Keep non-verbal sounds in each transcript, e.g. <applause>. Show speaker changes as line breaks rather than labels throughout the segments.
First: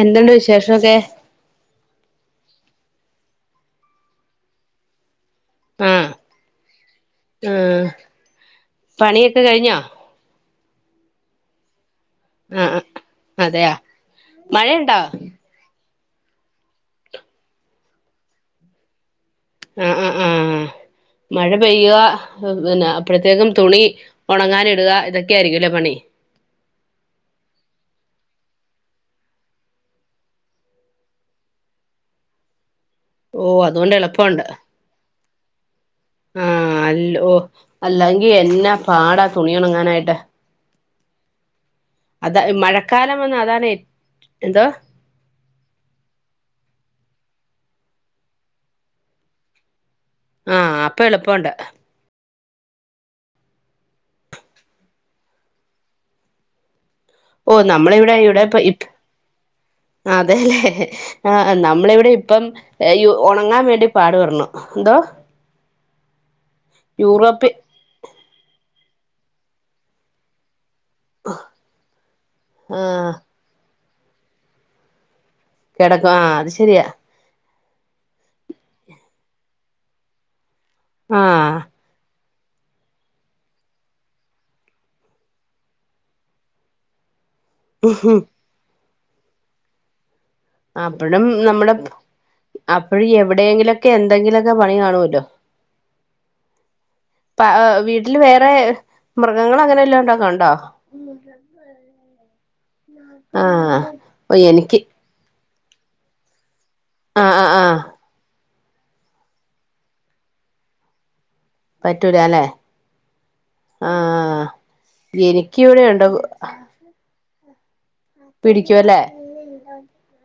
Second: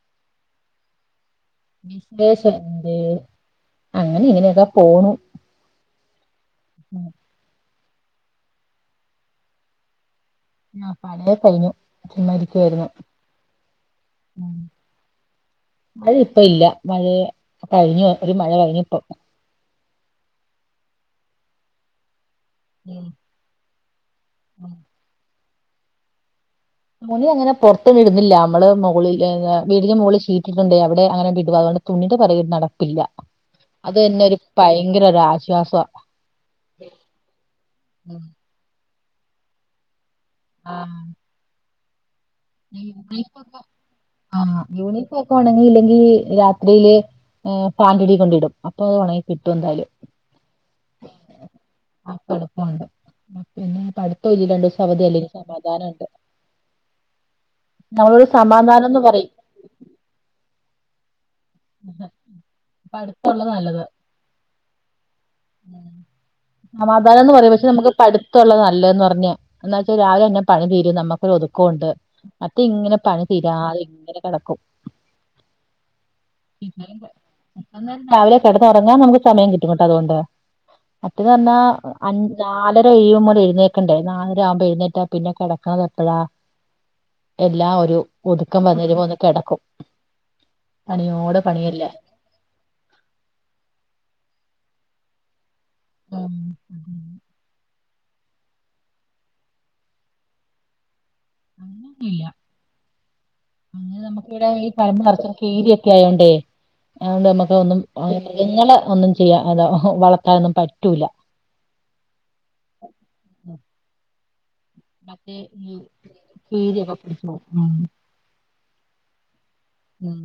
എന്തുണ്ട് വിശേഷക്കെ
വിശേഷം എന്ത് അങ്ങനെ ഇങ്ങനെയൊക്കെ പോണു
മ്
ഉം
ആ പണിയൊക്കെ കഴിഞ്ഞോ
ആഹ് പണിക്കെ കഴിഞ്ഞു
ആഹ് ആഹ്
ചുമ്മാരിക്കയിരുന്നു
അതെയാ മഴയുണ്ടോ
മഴ ഇപ്പ ഇല്ല മഴയ കഴിഞ് ഒരു മഴ കഴിഞ് ഇപ്പം
ആ ആ ആ മഴ പെയ്യ പിന്നെ
ഉം.
അപ്പയ്‌ത്തേക്കും തുണി ഒണങ്ങാൻ ഇടുക ഇതൊക്കെ ആയിരിക്കുംല്ലേ പണി
തുണി അങ്ങനെ പൊർത്തിടുന്നില്ല മ്മള് മോളില് വീടിന് മോളിൽ ഷീറ്റിട്ടി ട്ടുണ്ട് അവിടെ അങ്ങനെ ഇടു അതുകൊണ്ട് തുണിയുടെ പിറകിൽ നടപ്പില്ല
ഓ അതുകൊണ്ട്
അത് തന്നെ ഒരു
എളുപ്പമുണ്ട്
ഭയങ്കരശ്വാസാ
ആ അല്ലോ അല്ലെങ്കി എന്നാ പാടാ തുണി ഒണങ്ങാനായിട്ട്
ആ
മഴക്കാലം വന്ന അതാണ് എ
ആ
എന്തോ
യൂണിഫോക്കെ ഒണങ്ങി ഇല്ലെങ്കി രാത്രിയില് ഏ ഫാന്റടി കൊണ്ടിടും അപ്പൊ ഒണങ്ങി കിട്ടു ന്തായാലും
ആ അപ്പൊ എളുപ്പോണ്ട്
അപ്പോളുപോണ്ട് പിന്നെ പഠിത്തോലല്ലോ രണ്ടോസം അവധി അല്ലെ ഇനി സമാധാനംണ്ട്
ഓ നമ്മളെ വിടെ ഇവിടെപ്പം ഇപ്
സമാധാനം എന്ന് പറയും
അതെല്ലേ ആ അ നമ്മളിവിടെ ഇപ്പം എ ഇ
പഠിത്തമുള്ളത്
ഉണങ്ങാൻ വേണ്ടി പാടു പെടുന്നു എന്തോ
സമാധാനംന്ന് പറയാ
യൂറോപ്യ
പക്ഷെ നമുക്ക് പഠി ത്തോള്ളത് നല്ലന്ന് പറഞ്ഞ എന്നാ വെച്ചാ രാവിലെ തന്നെ പണി തീരും നമക്കൊരു ഒതുക്കോണ്ട് മറ്റേ
ആ
ഇങ്ങനെ പണി തീരാതെ ഇങ്ങനെ കിടക്കും
കിടക്കും ആ അത് ശരിയാ
നന്നായിട്ട് രാവിലെ കിടന്ന് ഉറങ്ങാ നമക്ക് സമയം കിട്ടു കേട്ടോ അതുകൊണ്ട്
ആ
മറ്റന്ന് പറഞ്ഞാ അഞ്ച് നാലര കഴിയുമ്പോ മുതല് എഴുന്നേക്കണ്ടേ നാലര ആവുമ്പോ എഴുന്നേറ്റാ പിന്നെ കിടക്കുന്നത് എപ്പഴാ എല്ലാ ഒരു ഒതുക്കം വന്നിരുമ്പോ ഒന്ന് കെടക്കും
അപ്പഴും നമ്മുടെ പ്പ് അപ്പഴും എവിടെയെങ്കിലു ഒക്കെ എന്തെങ്കിലും ഒക്കെ പണി കാണുമല്ലോ
ഉം
പ അ് വീട് വീട്ടില് വേറെ മൃഗങ്ങള് അങ്ങനെ വല്ലോക്കെ ഉണ്ടോക്കോണ്ടോ
ഇല്ല അങ്ങനൊന്നല്ല
ആ
അങ്ങനെ നമുക്ക്
ഓ
ഇവിടെ ഈ
എനിക്ക്
പറമ്പ് കീരി ഒക്കെ ആയോണ്ടേ
ആ
അതുകൊണ്ട്
ആ
നമ്മുക്ക്
ആ
അതൊന്നും മൃഗങ്ങളെ ഒന്നും ചെയ്യാ അത വളർത്താനൊന്നും പറ്റൂല
പറ്റൂല ല്ലേ ആഹ്
മറ്റേ ഈ കീരിയൊക്കെ പിടിച്ചോവും ഉം
പിടിക്കുവല്ലേ
ഉം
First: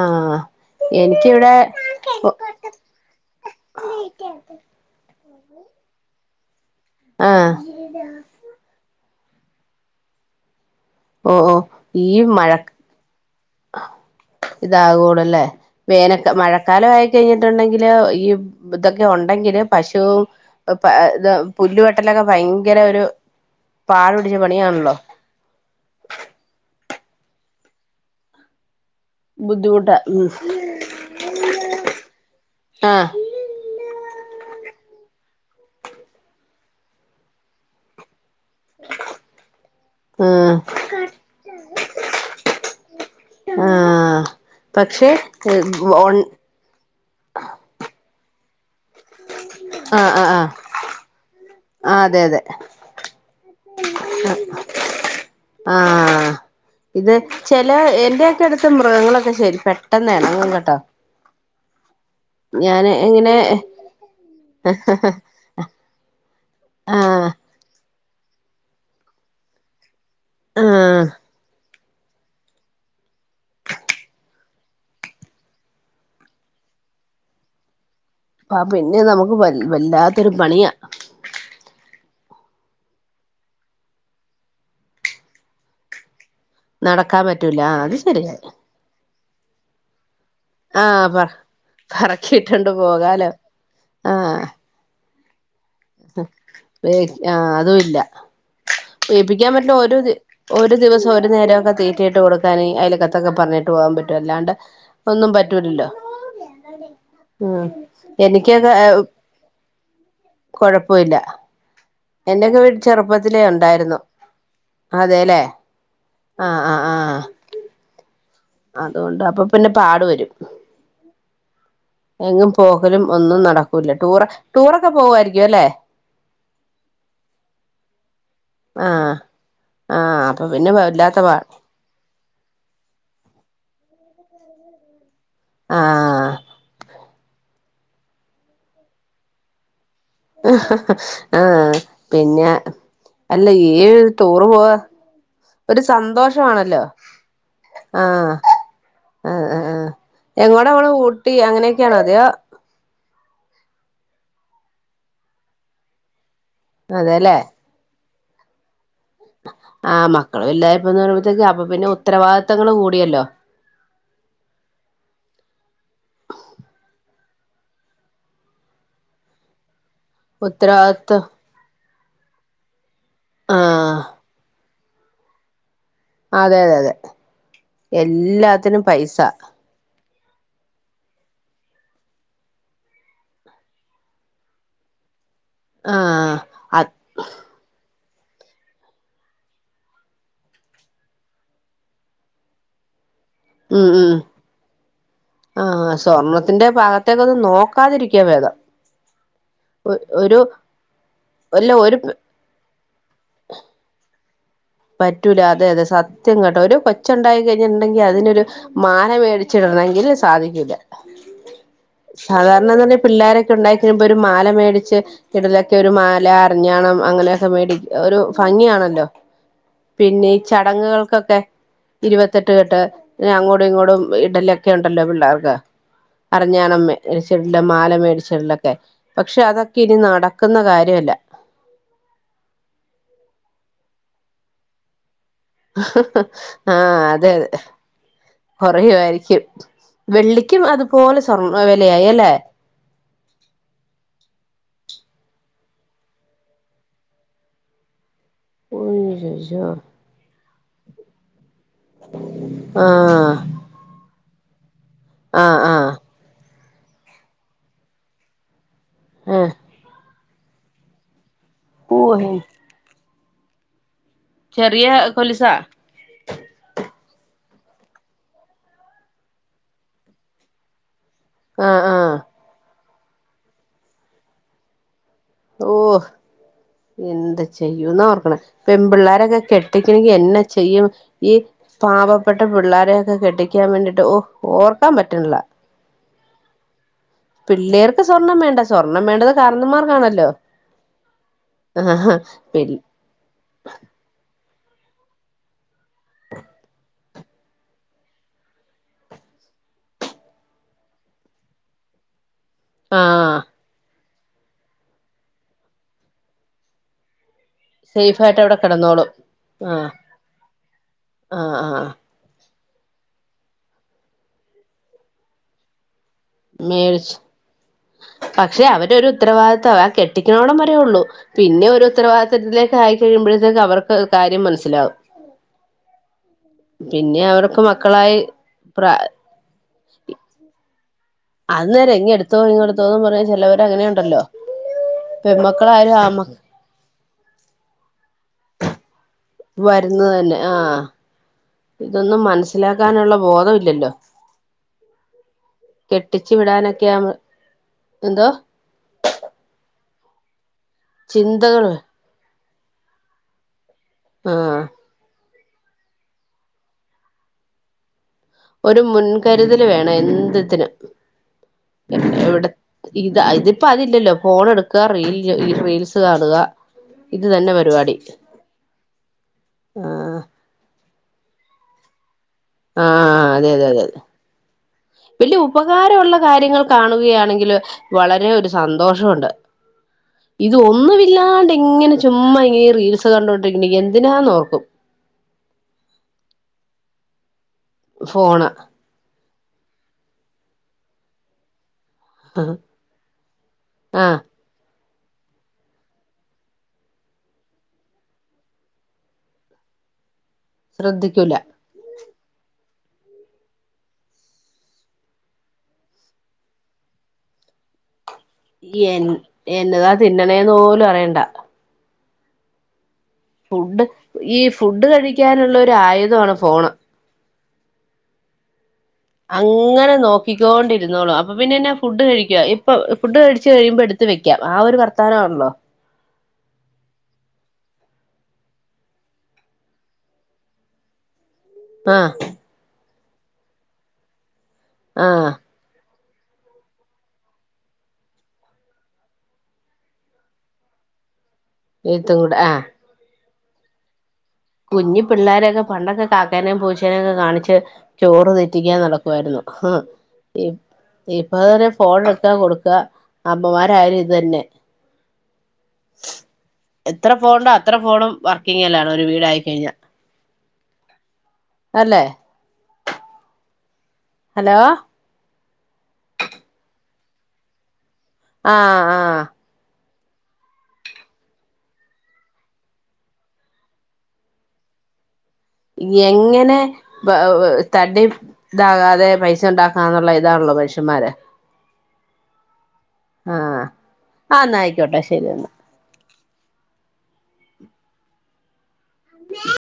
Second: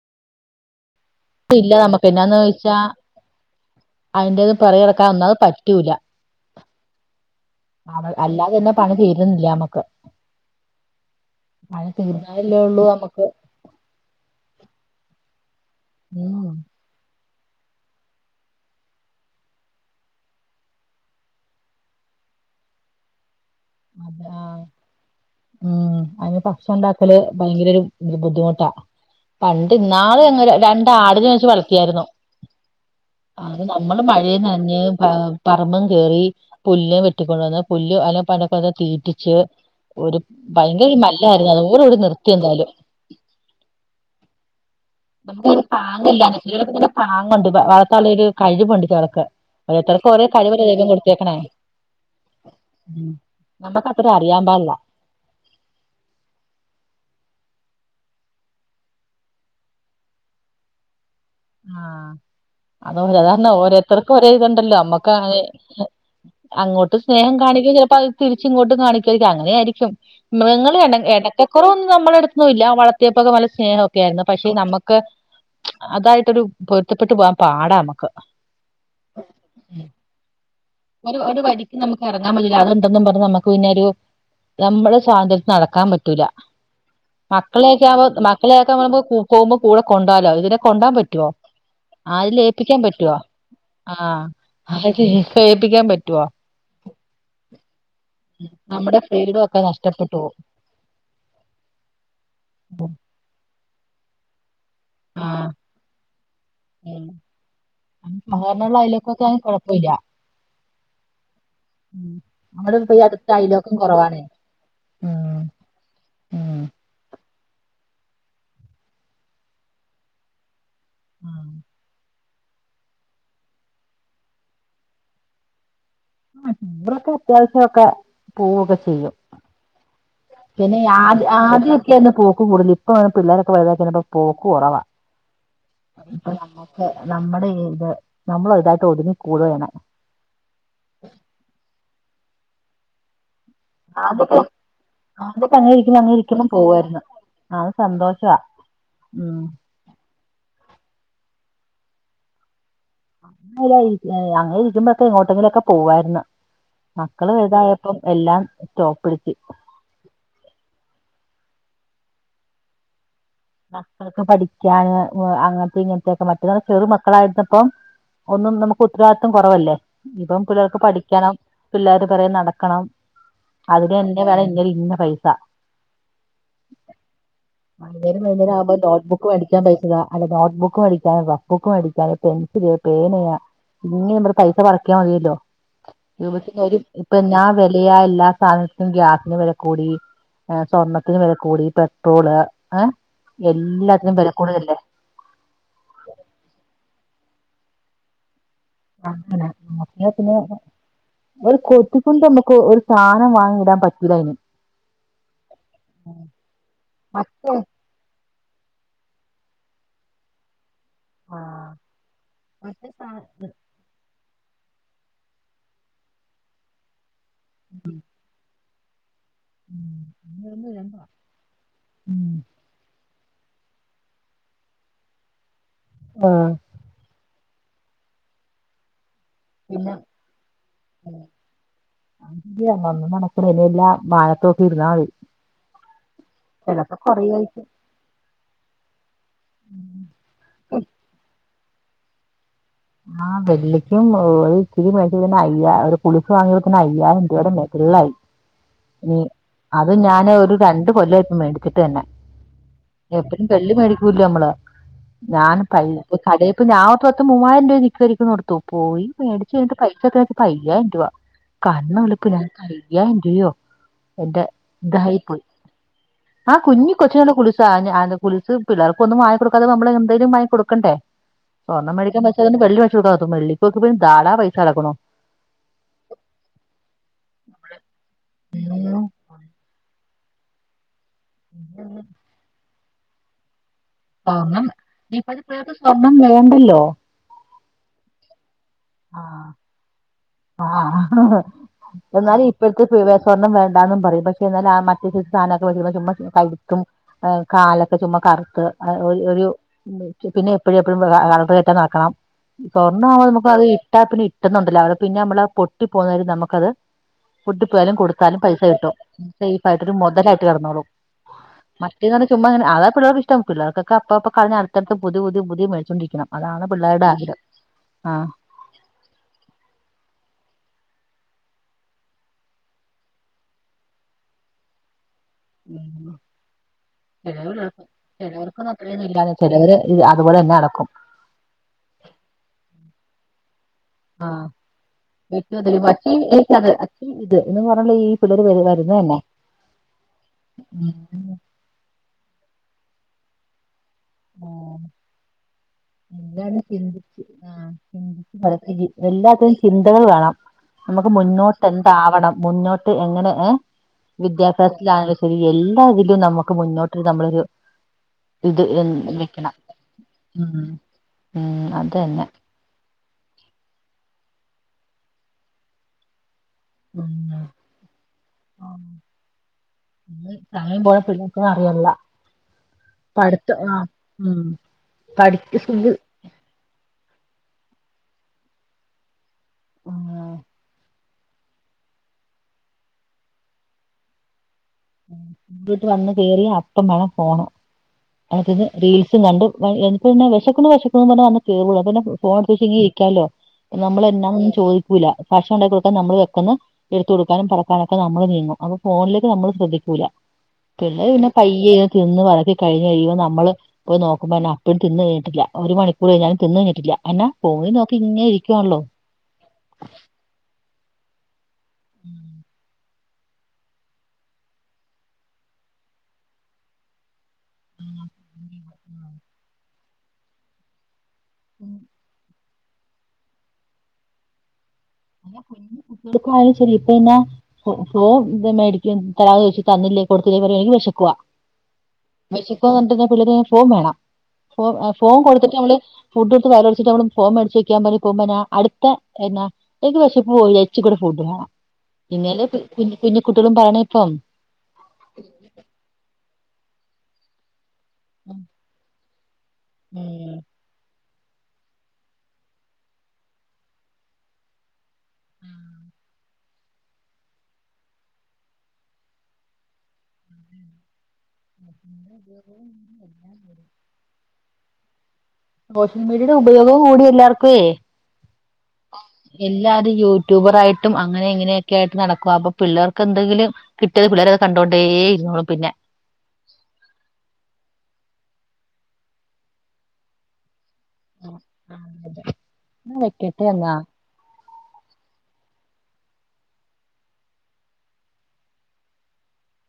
ആഹ് എനിക്കിവിടെ
പക്ഷാ അതിന്റേത് പൊറെകെടക്കാൻ ഒന്നത് പറ്റൂല
ആ
അല്ലാതെ തന്നെ പണി തീരുന്നില്ല ഞമ്മക്ക്
ഓ ഓ
മഴ തീർന്നായല്ലേ ഉള്ളൂ നമുക്ക്
ആ ഇതാകൂടല്ലേ വേദനക്ക്
ഉം
മഴക്കാലം ആയി കഴിഞ്ഞിട്ടുണ്ടെങ്കില് ഈ ഇതൊക്കെ ഉണ്ടെങ്കില് പശുവും അ് പേ ഇത് പുല്ലുവെട്ടലൊക്കെ ഭയങ്കര ഒരു പാടു
അത
പിടിച്ച പണിയാണല്ലോ
ഉം അതിന് ഭക്ഷണം ഉണ്ടാക്കല് ഭയങ്കര ഒരു ബുദ്ധിമുട്ടാ
ബുദ്ധിമുട്ടാ
പണ്ട്ന്നാള്
ഉം
ഞങ്ങൾ രണ്ടാടിനെ വെച്ച് വളർത്തിയായിരുന്നു
ആഹ്
അത് നമ്മള് മഴേം നനഞ്ഞ് പറമ്പും കേറി പുല്ല് വെട്ടിക്കൊണ്ടുവന്ന് പുല്ല് അല്ല ഇപ്പ അതെ തീറ്റിച്ച് ഒരു
ആഹ്
ഭയങ്കര മല്ലായിരുന്നു അതുപോലണ്ട് നിർത്തി എന്തായാലും
ആ പക്ഷെ ഉണ്ടാ
ഇ പിന്നെ പാങ്ങുണ്ട് വളർത്തല്ലൊരു കഴിവ് ഉണ്ട് ചെലർക്ക് ഓരോരുത്തർക്ക്
ആഹ്
ഒരേ
ആഹ് ആഹ്
കഴിവല്ലേ ദൈവം കൊടുത്തേക്കണേ
ആഹ് അതെ അതെ
നമ്മക്ക്ത്ര അറിയാ പാടില്ല
ആഹ ഇത് ചില എന്റെറെയൊക്കെ എടുത്ത് മൃഗങ്ങളൊക്കെ ശരി പെട്ടെന്ന് എണങ്ങും കേട്ടോ
ആഹ്
ഞാന്
അതാ
ഇങ്ങനെ
പറഞ്ഞേ ഓരോരുത്തർക്ക് ഒരേ ഇതുണ്ടല്ലോ നമ്മക്കാതേ അങ്ങോട്ട്
ആഹ്
സ്നേഹം കാണിക്കയും ചിലപ്പോ അത് തിരിച്ച ഇങ്ങോട്ടും കാണിക്കുവമായിരിക്കും അങ്ങനെ ആയിരിക്കും മൃഗങ്ങള് എണ
ആഹ്
എടക്കക്കുറവെന്നും നമ്മളടുത്ത് ഒന്നുല്ല വളർത്തിയപ്പോക്കെ നല്ല സ്നേഹൊക്കെ ആയിരുന്നു പക്ഷെ നമുക്ക് അതായ് തൊരു പൊരുത്തപ്പെട്ട് പോകാൻ പാടാ നമുക്ക്
ആ പിന്നെ നമുക്ക് വൽ വല്ലാത്തൊരു പണിയാ
ഒരു ഒരു വരിക്ക് നമുക്ക് ഇറങ്ങാൻ പറ്റില്ല അത്ണ്ടെന്നും പറഞ്ഞ് നമുക്ക് പിന്നെ ഒരു നമ്മുടെ സ്വാതന്ത്ര്യത്തിന് നടക്കാൻ പറ്റൂല
നടക്കാൻ പറ്റൂല ആ
മക്കളെയക്കെ
അത്
ആകമ്പോ
ശരിയാ
മക്കളെയെ നമക്ക് പോകുമ്പോ കൂടെ കൊണ്ടാലോ ഇതിനെ കൊണ്ടോൻ
ആഹ് പറ
പറ്റുവോ ആരെലും
പറക്കിയിട്ടുണ്ട്
ഏപ്പിക്കാൻ പറ്റുവോ
പോകാലോ
ആ ഏപ്പിക്കാൻപറ്റ്
അ വെക് ആ അതും ഇല്ല
നമ്മുടെ ഫ്രീഡം
ഏൽപ്പിക്കാൻ
ഒക്കെ
പറ്റുന്ന ഒരു
നഷ്ടപ്പെട്ടു പോവും
ഒരു ദിവസം ഒരു നേരം ഒക്കെ തീറ്റിയിട്ട് കൊടുക്കാാന് അയലക്കത്ത് ഒക്കെ പറഞ്ഞിട്ട് പോകാൻ പറ്റും അല്ലാണ്ട് ഒന്നും
ആഹ്
പറ്റൂലല്ലോ ആഹ എനിക്ക്‌ ഒക്കെ
സാധാരണയുള്ള അയലൊക്കൊക്കെ ആണെ കൊഴപ്പമില്ല
കൊഴപ്പഇല്ല എന്റെക്കെ
നമ്മുടെ
വീട്ട്
ഇപ്പൊ ഈ അടുത്ത
ചെറുപ്പത്തിലേ
അയലോക്കം
ഉണ്ടായിരുന്നു
കുറവാണേ ഉം
അതെല്ലേ ആ
ഉം
ആഹ് ആ് അതുകൊണ്ട് അപ്പൊ പിന്നെ പാടു വരും
ആഹ്
എങ്ങും പോകലും ഒന്നും നടക്കൂല ടൂർ ടൂറൊക്കെ പോവായിരിക്കു അല്ലേ?
അത്രക്ക് അത്യാവശ്യക്കെ.
ആഹ്. ആഹ്
പിന്നെ
വല്ലാത്ത
ആത്
പാ
ആദ്യംക്കെയായിര്ന്ന് പോക്ക് കൂടുതല്. ഇപ്പ പിള്ളോരൊക്കെ വലുതായികയിഞ്ഞപ്പൊ പോക്ക്കൊറവാ.
ആഹ്
ഇപ്പൊ നമ്മക്ക് നമ്മടെ ഇത് നമ്മൾ <unintelligible> യിട്ട് ഒതുങ്ങിക്കൂടു. <unintelligible>
ഹഹഹ ആഹ് പിന്നെ. അല്ല ഏ
ആദ്യമൊക്കെ
ടൂറ് പോവാ ഒരു സന്തോഷവാണല്ലോ?
ആഹ് സന്തോഷാ
ആഹ്
ഉംഹ്.
ആഹ് ആഹ് എങ്ങോടാ പോണ്. ഊട്ടി അങ്ങനെയൊക്കെയാണോ അതെയോ?
അങ്ങല്ല അങ്ങനെ ഇരിക്കുമ്പോഴക്കെ എങ്ങോട്ടെങ്കിലുംമൊക്കെ പോവായിര്ന്ന് മക്കള്
അതെല്ലേ
വെതായ പ്പം എല്ലാം <unintelligible> ച്ച്
ആഹ്. മക്കള് വല്ലായപ്പോ <unintelligible> ക്ക് അപ്പൊ പിന്നെ ഉത്തരവാദിത്തങ്ങള് കൂടിയല്ലോ?
മക്കൾക്ക് പഠിക്കാന് വ് അങ്ങൻത്തെ ഇങ്ങൻത്തെക്കെ വർക്ക് കള് ചെറു മക്കളായിര്ന്നപ്പം ഒന്നും നമുക്ക് ഉത്തരവാദിത്വം കൊറവല്ലേ. ഇപ്പം പിള്ളേർക്ക്
ഉത്തരവാദിത്തം
പഠിക്കണം. പിള്ളേര് പെറെകൈ നടക്കണം. അവ്ടെ
ആഹ്
ൻ്റെ <unintelligible> ഇന്ന പൈസ.
അഹ് അതെ അതെ അതെ.
ഏത് മെയ്ല്യാരാവുംബോ
എല്ലാത്തിനും
നോട്ട് ബുക്ക്‌
പൈസ
വെടിക്കാൻ പെയ്സയാ അല്ല നോട്ട് ബുക്ക്‌ മേടിക്കാൻ റഫ്ബുക്കും മേടിക്കാന് പെൻസില് പേന ഇനി നമ്മൾ പൈസ പറയ്ക്കാൻ മതിയല്ലോ?
ആഹ്
രൂപത്തി
അത്
ഇപ്പ എന്നാ വെലയാ എല്ലാ സാധ പൊ ഗ്യാസിന് വെല കൂടി സ്വർണ്ണത്തിന് വെല കൂടി പെട്രോള് ഏ എല്ലാത്തിനും വെല കൂടെല്ലേ?.
ആ സ്വർണ്ണത്തിന്റെ ഭാഗത്തേകൊക്കെ ഒന്ന് നോക്കാതിരിക്കാ ഭേദം.
അഹ് അങ്ങനെ പിന്നെ
ഒരു
ഒരു കൊത്തി കൊണ്ട് അമ്മുക്ക് ഒര് സാനം വാങ്ങി ഇടാൻ പറ്റൂലയിന്.
പറ്റൂല അതെ അതെ സത്യം കേട്ടെ ഒരു കൊച്ചുണ്ടായി
മറ്റേ
കഴിഞ്ഞത് ണ്ടെങ്കിൽ അതിനൊരു മാല വേടിച്ചിടണങ്കിൽ സാധിക്കുല്ല.
ആഹ്
സാധാരണ എന്ന്
മറ്റേ
പറഞ്ഞാൽ പിള്ളോരൊക്കെ
സാധനം
ഉണ്ടായിക പ്പെരുൻപൊരു മാല മേടിച്ച് ഇടലൊക്കെ. ഒരു മാല, അരഞ്ഞാണം അങ്ങനെയൊക്കെ മേടിക്കാ ഒരു ഭംഗിയാണല്ലോ? പിന്നെ ഈ ചടങ്ങുകൾക്കൊക്കെ
ഉം
ഇരുപത്തെട്ട് കെട്ട് പിന്നെ അങ്ങോട്ടും ഇങ്ങോടും ഇടലൊക്കെണ്ടല്ലോ പിള്ളേർക്ക്.
ആഹ്
അറിഞ്ഞാണമ്മേടിച്ചെട് മാല മേടിച്ചെട്ലൊക്കെ പക്ഷെ അതൊക്കെ
പിന്നെ
ഇനി നടക്ക്‌ന്ന കാര്യവല്ല.
വന്നു നടപ്പ്റെഡിയല്ലാം മാനത്തോക്കി ഇരുന്നാമതി.
ആഹ് അതെ അതെ
കൊറയായിരിക്കും
കുറയുവായിരി <unintelligible> വെള്ളിക്കും അത്പോലെ സ്വർണ വെലയായി അല്ലെ?
ആഹ് വെള്ളിക്കും ഓ ഇത്തിരി മേടിച്ചപ്പൊന്നെ അയ്യാ ഒരു പുളിപ്പ് വാങ്ങിയപ്പോത്തന്നെ അയ്യായിരം രൂപയുടെ മേ - പിള്ളായി. നീ
ഉയ്യയ്യോ
അത് ഞാന് ഒരു രണ്ട് കൊല്ലമായിപ്പം മേടിച്ചിട്ട് തന്നെ
ആഹ്
എ വെള്ളി മേടിക്കൂല്ല നമ്മള്. ഞാൻ
ആഹ്
പൈ
ആഹ്
കടേപൊയ് ഞാത്ത് ത്ത് മൂവായിര ന്റോ <unintelligible> കൊടുത്തു പോയി
ഏഹ്
മേടിചഴിഞ്ട്ട് പൈസത്ര അയ്യായിരം രൂവ. കണ്ണ എളുപ്പ്
ഓഹ്
ഞാൻ കഴ്യയിരംരൂവയോ
ചെറിയ
എന്റെതായിപ്പോയി.
കൊലുസാ
ആ കുഞ്ഞി കൊച്ചിന്ല്ല കുല്സാ കുല്സ് പിള്ളേർക് ഒന്നും വാങ്ങ <unintelligible> ഇപൊന്തേലും വങ്ങി കൊടുക്കണ്ടേ?
ആഹ്
സ്വർണ്ണം
ആഹ്
മേടിക്കാൻ പറ്റാതൊണ്ട് വെള്ളിവേടിച്ചുകൊടുക്കാ വെള്ളിപ്പോക്കക്ക് പിന്നെധാടാ പൈസ കെടക്ണോ.
ഓഹ്. എന്ത് ചെയ്യൂന്ന് ഓർക്കണെ.
ഉം
പെമ്പിള്ളേരൊക്കെ കെ ട്ടിക്കണേങ്കി എന്നാ ചെയ്യും. ഈ പാവപ്പെട്ട പിള്ളോരെയൊക്കെ കെട്ടി ക്യാൻ വേണ്ടീട്ട് ഓ
സ്വർണം
ഓർക്കാൻ പറ്റണില്ല
ഇപ്പത്തെ പിള്ളേർക്ക് സ്വർണം വേണ്ടല്ലോ?
പിള്ളേർക്ക് സ്വർണം വേണ്ട സ്വർണം വേണ്ടത്
ആഹ്
കാർണോർക്കാണല്ലോ?
ആഹ് എന്നാലും
പി
ഇപ്പോഴത്തെ സ്വർണം വേണ്ടന്നും പറയും പക്ഷെ എന്നാൽ മറ്റ ച സാധനമക്കെ വെ ചുമ് കഴിക്കും കാലൊക്കെ ചുമ്മാ കറുത്ത് ഏ ഒരു പിന്നെ എപ്പോഴും എപ്പോഴും <unintelligible> ആകണം സ്വർണ്ണ ആവുമ്പോ
ആഹ്
നമുക്കത് ഇട്ടാ പിന്നെ ഇട്ടുന്നുണ്ടല്ലോ അവിടെ പിന്നെ നമ്മളത് പൊട്ടി പോകുന്നും നമുക്കത് ഫുഡ് ബലം
സേഫ് ആയിട്ട്
കൊടുത്താലും
അവിടെ
പൈസ കിട്ടും
കിടന്നോളും
സേഫ്
ആഹ്
ആയിട്ട് മുതലായിട്ട് കടന്നോളൂ
ആഹ് ആഹ്
ചുമ്മാങ്ങനെ പിള്ളേക്ക് ഇഷ്ടം പിള്ളേർക്ക അപ്പ അപ്പ കളഞ്ഞു അടുത്തടുത്ത പുതി പുതി പുതിയ മേിച്ചുകൊണ്ടരിക്കണം അതാണ് പിള്ളേരുടെ
മേടിച്ചു
ആഗ്രഹം ആഹ്
പക്ഷെ അവര്ഒരു ഉത്തരവാദിത്തവം ആ കെട്ടിക്കണോടം വരെയൊള്ളു പിന്നെ ഒരു ഉത്തരവാദിത്തത്തിലേക്ക് ആയിക്കഴിയുമ്പോഴത്തേക്ക് അവർക്ക് കാര്യം മനസ്സിലാവും
ഉം
പിന്നെ അവർക്ക്
ചിലള്ളർക്ക
മക്കളായി
ചിലവർക്കും
പ്ര
അത്രേന്നുല്ല ചിലവര് അതുപോലെന്നെ അടക്കും
അന്നേരം ഇങ് എടുത്തോ നഇങ് എടുത്തോന്ന് പറഞ്ഞ ചെലവർ അങ്ങനെ ണ്ടല്ലോ
ആഹ്
പെമ്മക്കളായാലും ആൺമക്കളായാലും
അത് അച് ഇത് എന്ന് പറഞ്ഞുള്ള ഈ പിള്ളേര് വരുത് വരുതന്നെ
വരുന്നത് തന്നെ ആ ഇതൊന്നും മനസ്സിലാക്കാനുള്ള ബോധം ഇല്ലല്ലോ
ആ
കെട്ടിച്ചു
എന്ത
വിടാനൊക്കെ ആവുമ്പോ
ചിന്തിച്ച് ആഹ്
എന്തോ
ചിന്തിച്ച് എല്ലാത്തിനും ചിന്തകൾ വേണം നമുക്ക് മുന്നോട്ട്
ചിന്തകള്
എന്താവണം മുന്നോട്ട് എങ്ങനെ ഏഹ്
ആഹ്
വിദ്യാഭ്യാസത്തിൽ ആ എല്ലാ ഇതിലും നമുക്ക് മുന്നോട്ട് നമ്മളൊരു ഇത് എ
കരുതൽ വേണം എന്ത്ത്തിനും
ഉം അത് തന്നെ
എവിടെ ഇത് ഇതിപ്പോ അതില്ലല്ലോ ഫോൺ എടുക്കുക റീൽ ഈ റീൽസ് കാണുക
ഉം
ഇത് തന്നെ പരിപാടി ഉം
സമയം പോയത് പിള്ളേക്കോന്നും അറിയല്ല
ആഹ് അതെ അതെ അതെ അതെ
ഉം
വലിയ
പഠി സ്കൂൾ
ഉപകാരള്ള കാര്യങ്ങൾ കാണുകയാണെങ്കിൽ വളരെ ഒരു സന്തോഷണ്ട്
ആഹ്
ഇത് ഒന്നുവി ഇല്ലാണ്ട് ഇങ്ങനെ ചുമ്മാ ഇങ്ങന റീൽസ് കണ്ടോണ്ടിരിക്കുന്ന എന്തിനാന്നോർക്കും
വീട്ടിൽ വന്ന് കേറി അപ്പം മാണം ഫോൺ
ഫോണ്
അതിന് റീൽസ് കണ്ട് വിശക്ക്ണ് വിശക്കന്ന് പറഞ്ഞു കേറുള്ളൂ അന്നെ ഫോണ എടുത്ത് വെച്ചെങ്കി ഇരിക്കല്ലോ നമ്മളെ
ആഹ്
എന്നാന്നും ചോദിക്കൂല്ല ഭക്ഷണം ഉണ്ടാക്കി കൊടുക്കാൻ നമ്മള് വെക്കന്ന് എടുത്ത കൊടുക്കാനും പലക്കാനൊക്കെ നമ്മള് നീങ്ങും അപ്പൊ ഫോണിലേക്ക് നമ്മള് ശ്രദ്ധിക്കൂില്ല പിള്ളേർ പിന്നെ
ശ്രദ്ധിക്കൂല
പയ്യെ തിന്ന് വളബി കഴിഞ് കഴിയുമ്പോ നമ്മള് നോക്കുമ്പോ അപ്പഴും തിന്ന് കഴിഞ്ഞട്ടില്ല ഒരുണിക്കൂർ കഴിഞ്ഞാ തിന്ന് കിഞ്ഞിട്ടില്ലാ എന്നാ ഫോൺയിൽ നോക്കി ഇങ്ങന ഇരിക്കും
എൻ എന്നതാ തിന്നണേന്ന് പോലും അറിയണ്ട
ഉം
ഫുഡ് ഈ ഫുഡ് കഴിക്കാനുള്ള ഒരു ആയുധമാണ് ഫോണ്
<inaudible>
അങ്ങനെ നോക്കിക്കോണ്ടിരുന്നോളു അപ്പൊ പിന്നെന്നെ ഫുഡ് കഴിക്കാ ഇ ഫുഡ് കഴിച്ച് കഴിയുമ്പോ എടുത്ത് വെക്ക ആ ഒരു വർ
അയിശേരി ഇപ്പൊ എന്നാ ഫോൺ മേടിക്കും തരാം വെച്ച് തന്നില്ലേ കൊടുത്തില്ലേ പറയവാണെങ്കിൽ വിശക്കുവാ
ആഹ്
വിശക്കോ പറഞ്ഞിട്ട പിള്ളേ ഫോൺ വേണം ഫ ഫോൺ
ആഹ്
കൊടുത്തിട്ട് അവൾ ഫുഡ് എടുത്ത് വലടിച്ചട്ട് നമ്മള് ഫോം മേട്ച്ച് വക്കാൻ പോക്പോ അടുത്ത എന്നാ <unintelligible> അക്ക് പക്ഷെ പോയി അച്ച കൂടെ ഫുഡ് വേണം
എഴുത്തും
ഇതന്നെ
കൂടെ ആഹ്
അല്ലെ കുട്ടിളും പറിനെ ഇപ്പം
കുഞ്ഞി പിള്ളേരെയൊക്കെ പണ്ടൊക്കെ കാക്കാനേും പൂച്ചേനെക്കെ കാണിച്ച് ചോറ് തീറ്റിക്കാൻ നടക്കുയിരുന്നു ആഹ്
ഉം
ഇ ഇപ്പൊ ഫോൺ എടുക്കാ കൊടുക്ക അമ്മമാരായാലും ഇത് തന്നെ എത്ര ഫോണണ്ടോ അത്ര ഫോണും വർക്കിങ്ലാണ് ഒരു വീടായി കഴിഞ്ഞ
<inaudible>
ഹലോ?
സോഷ്യൽ മീഡിയയുടെ ഉപയോഗം കൂടി എല്ലാർക്കേ.
ആഹ് ആഹ്
എല്ലാരും യൂട്യൂബറായിട്ടും അങ്ങനെ ഇങ്ങനെയൊക്കെ ആയിട്ട് നടക്കും അപ്പൊ പിള്ളേർക്കൊ എന്തെങ്കിലും കിട്ടിയത് പിള്ളേര കണ്ടുകൊണ്ടേ ഞമൾ പിന്നെ
എങ്ങനെ പ തടി ഇതാകാതെ പൈസ ഉണ്ടാക്കാ എന്നുള്ള ഇതാണല്ലോ മനുഷന്മാര്
ആ അ അതെ ന വെക്കട്ടെ എന്നന്നാ
ആ ന്നയിക്കോട്ടെ ശരി എന്നാൽം അ <inaudible>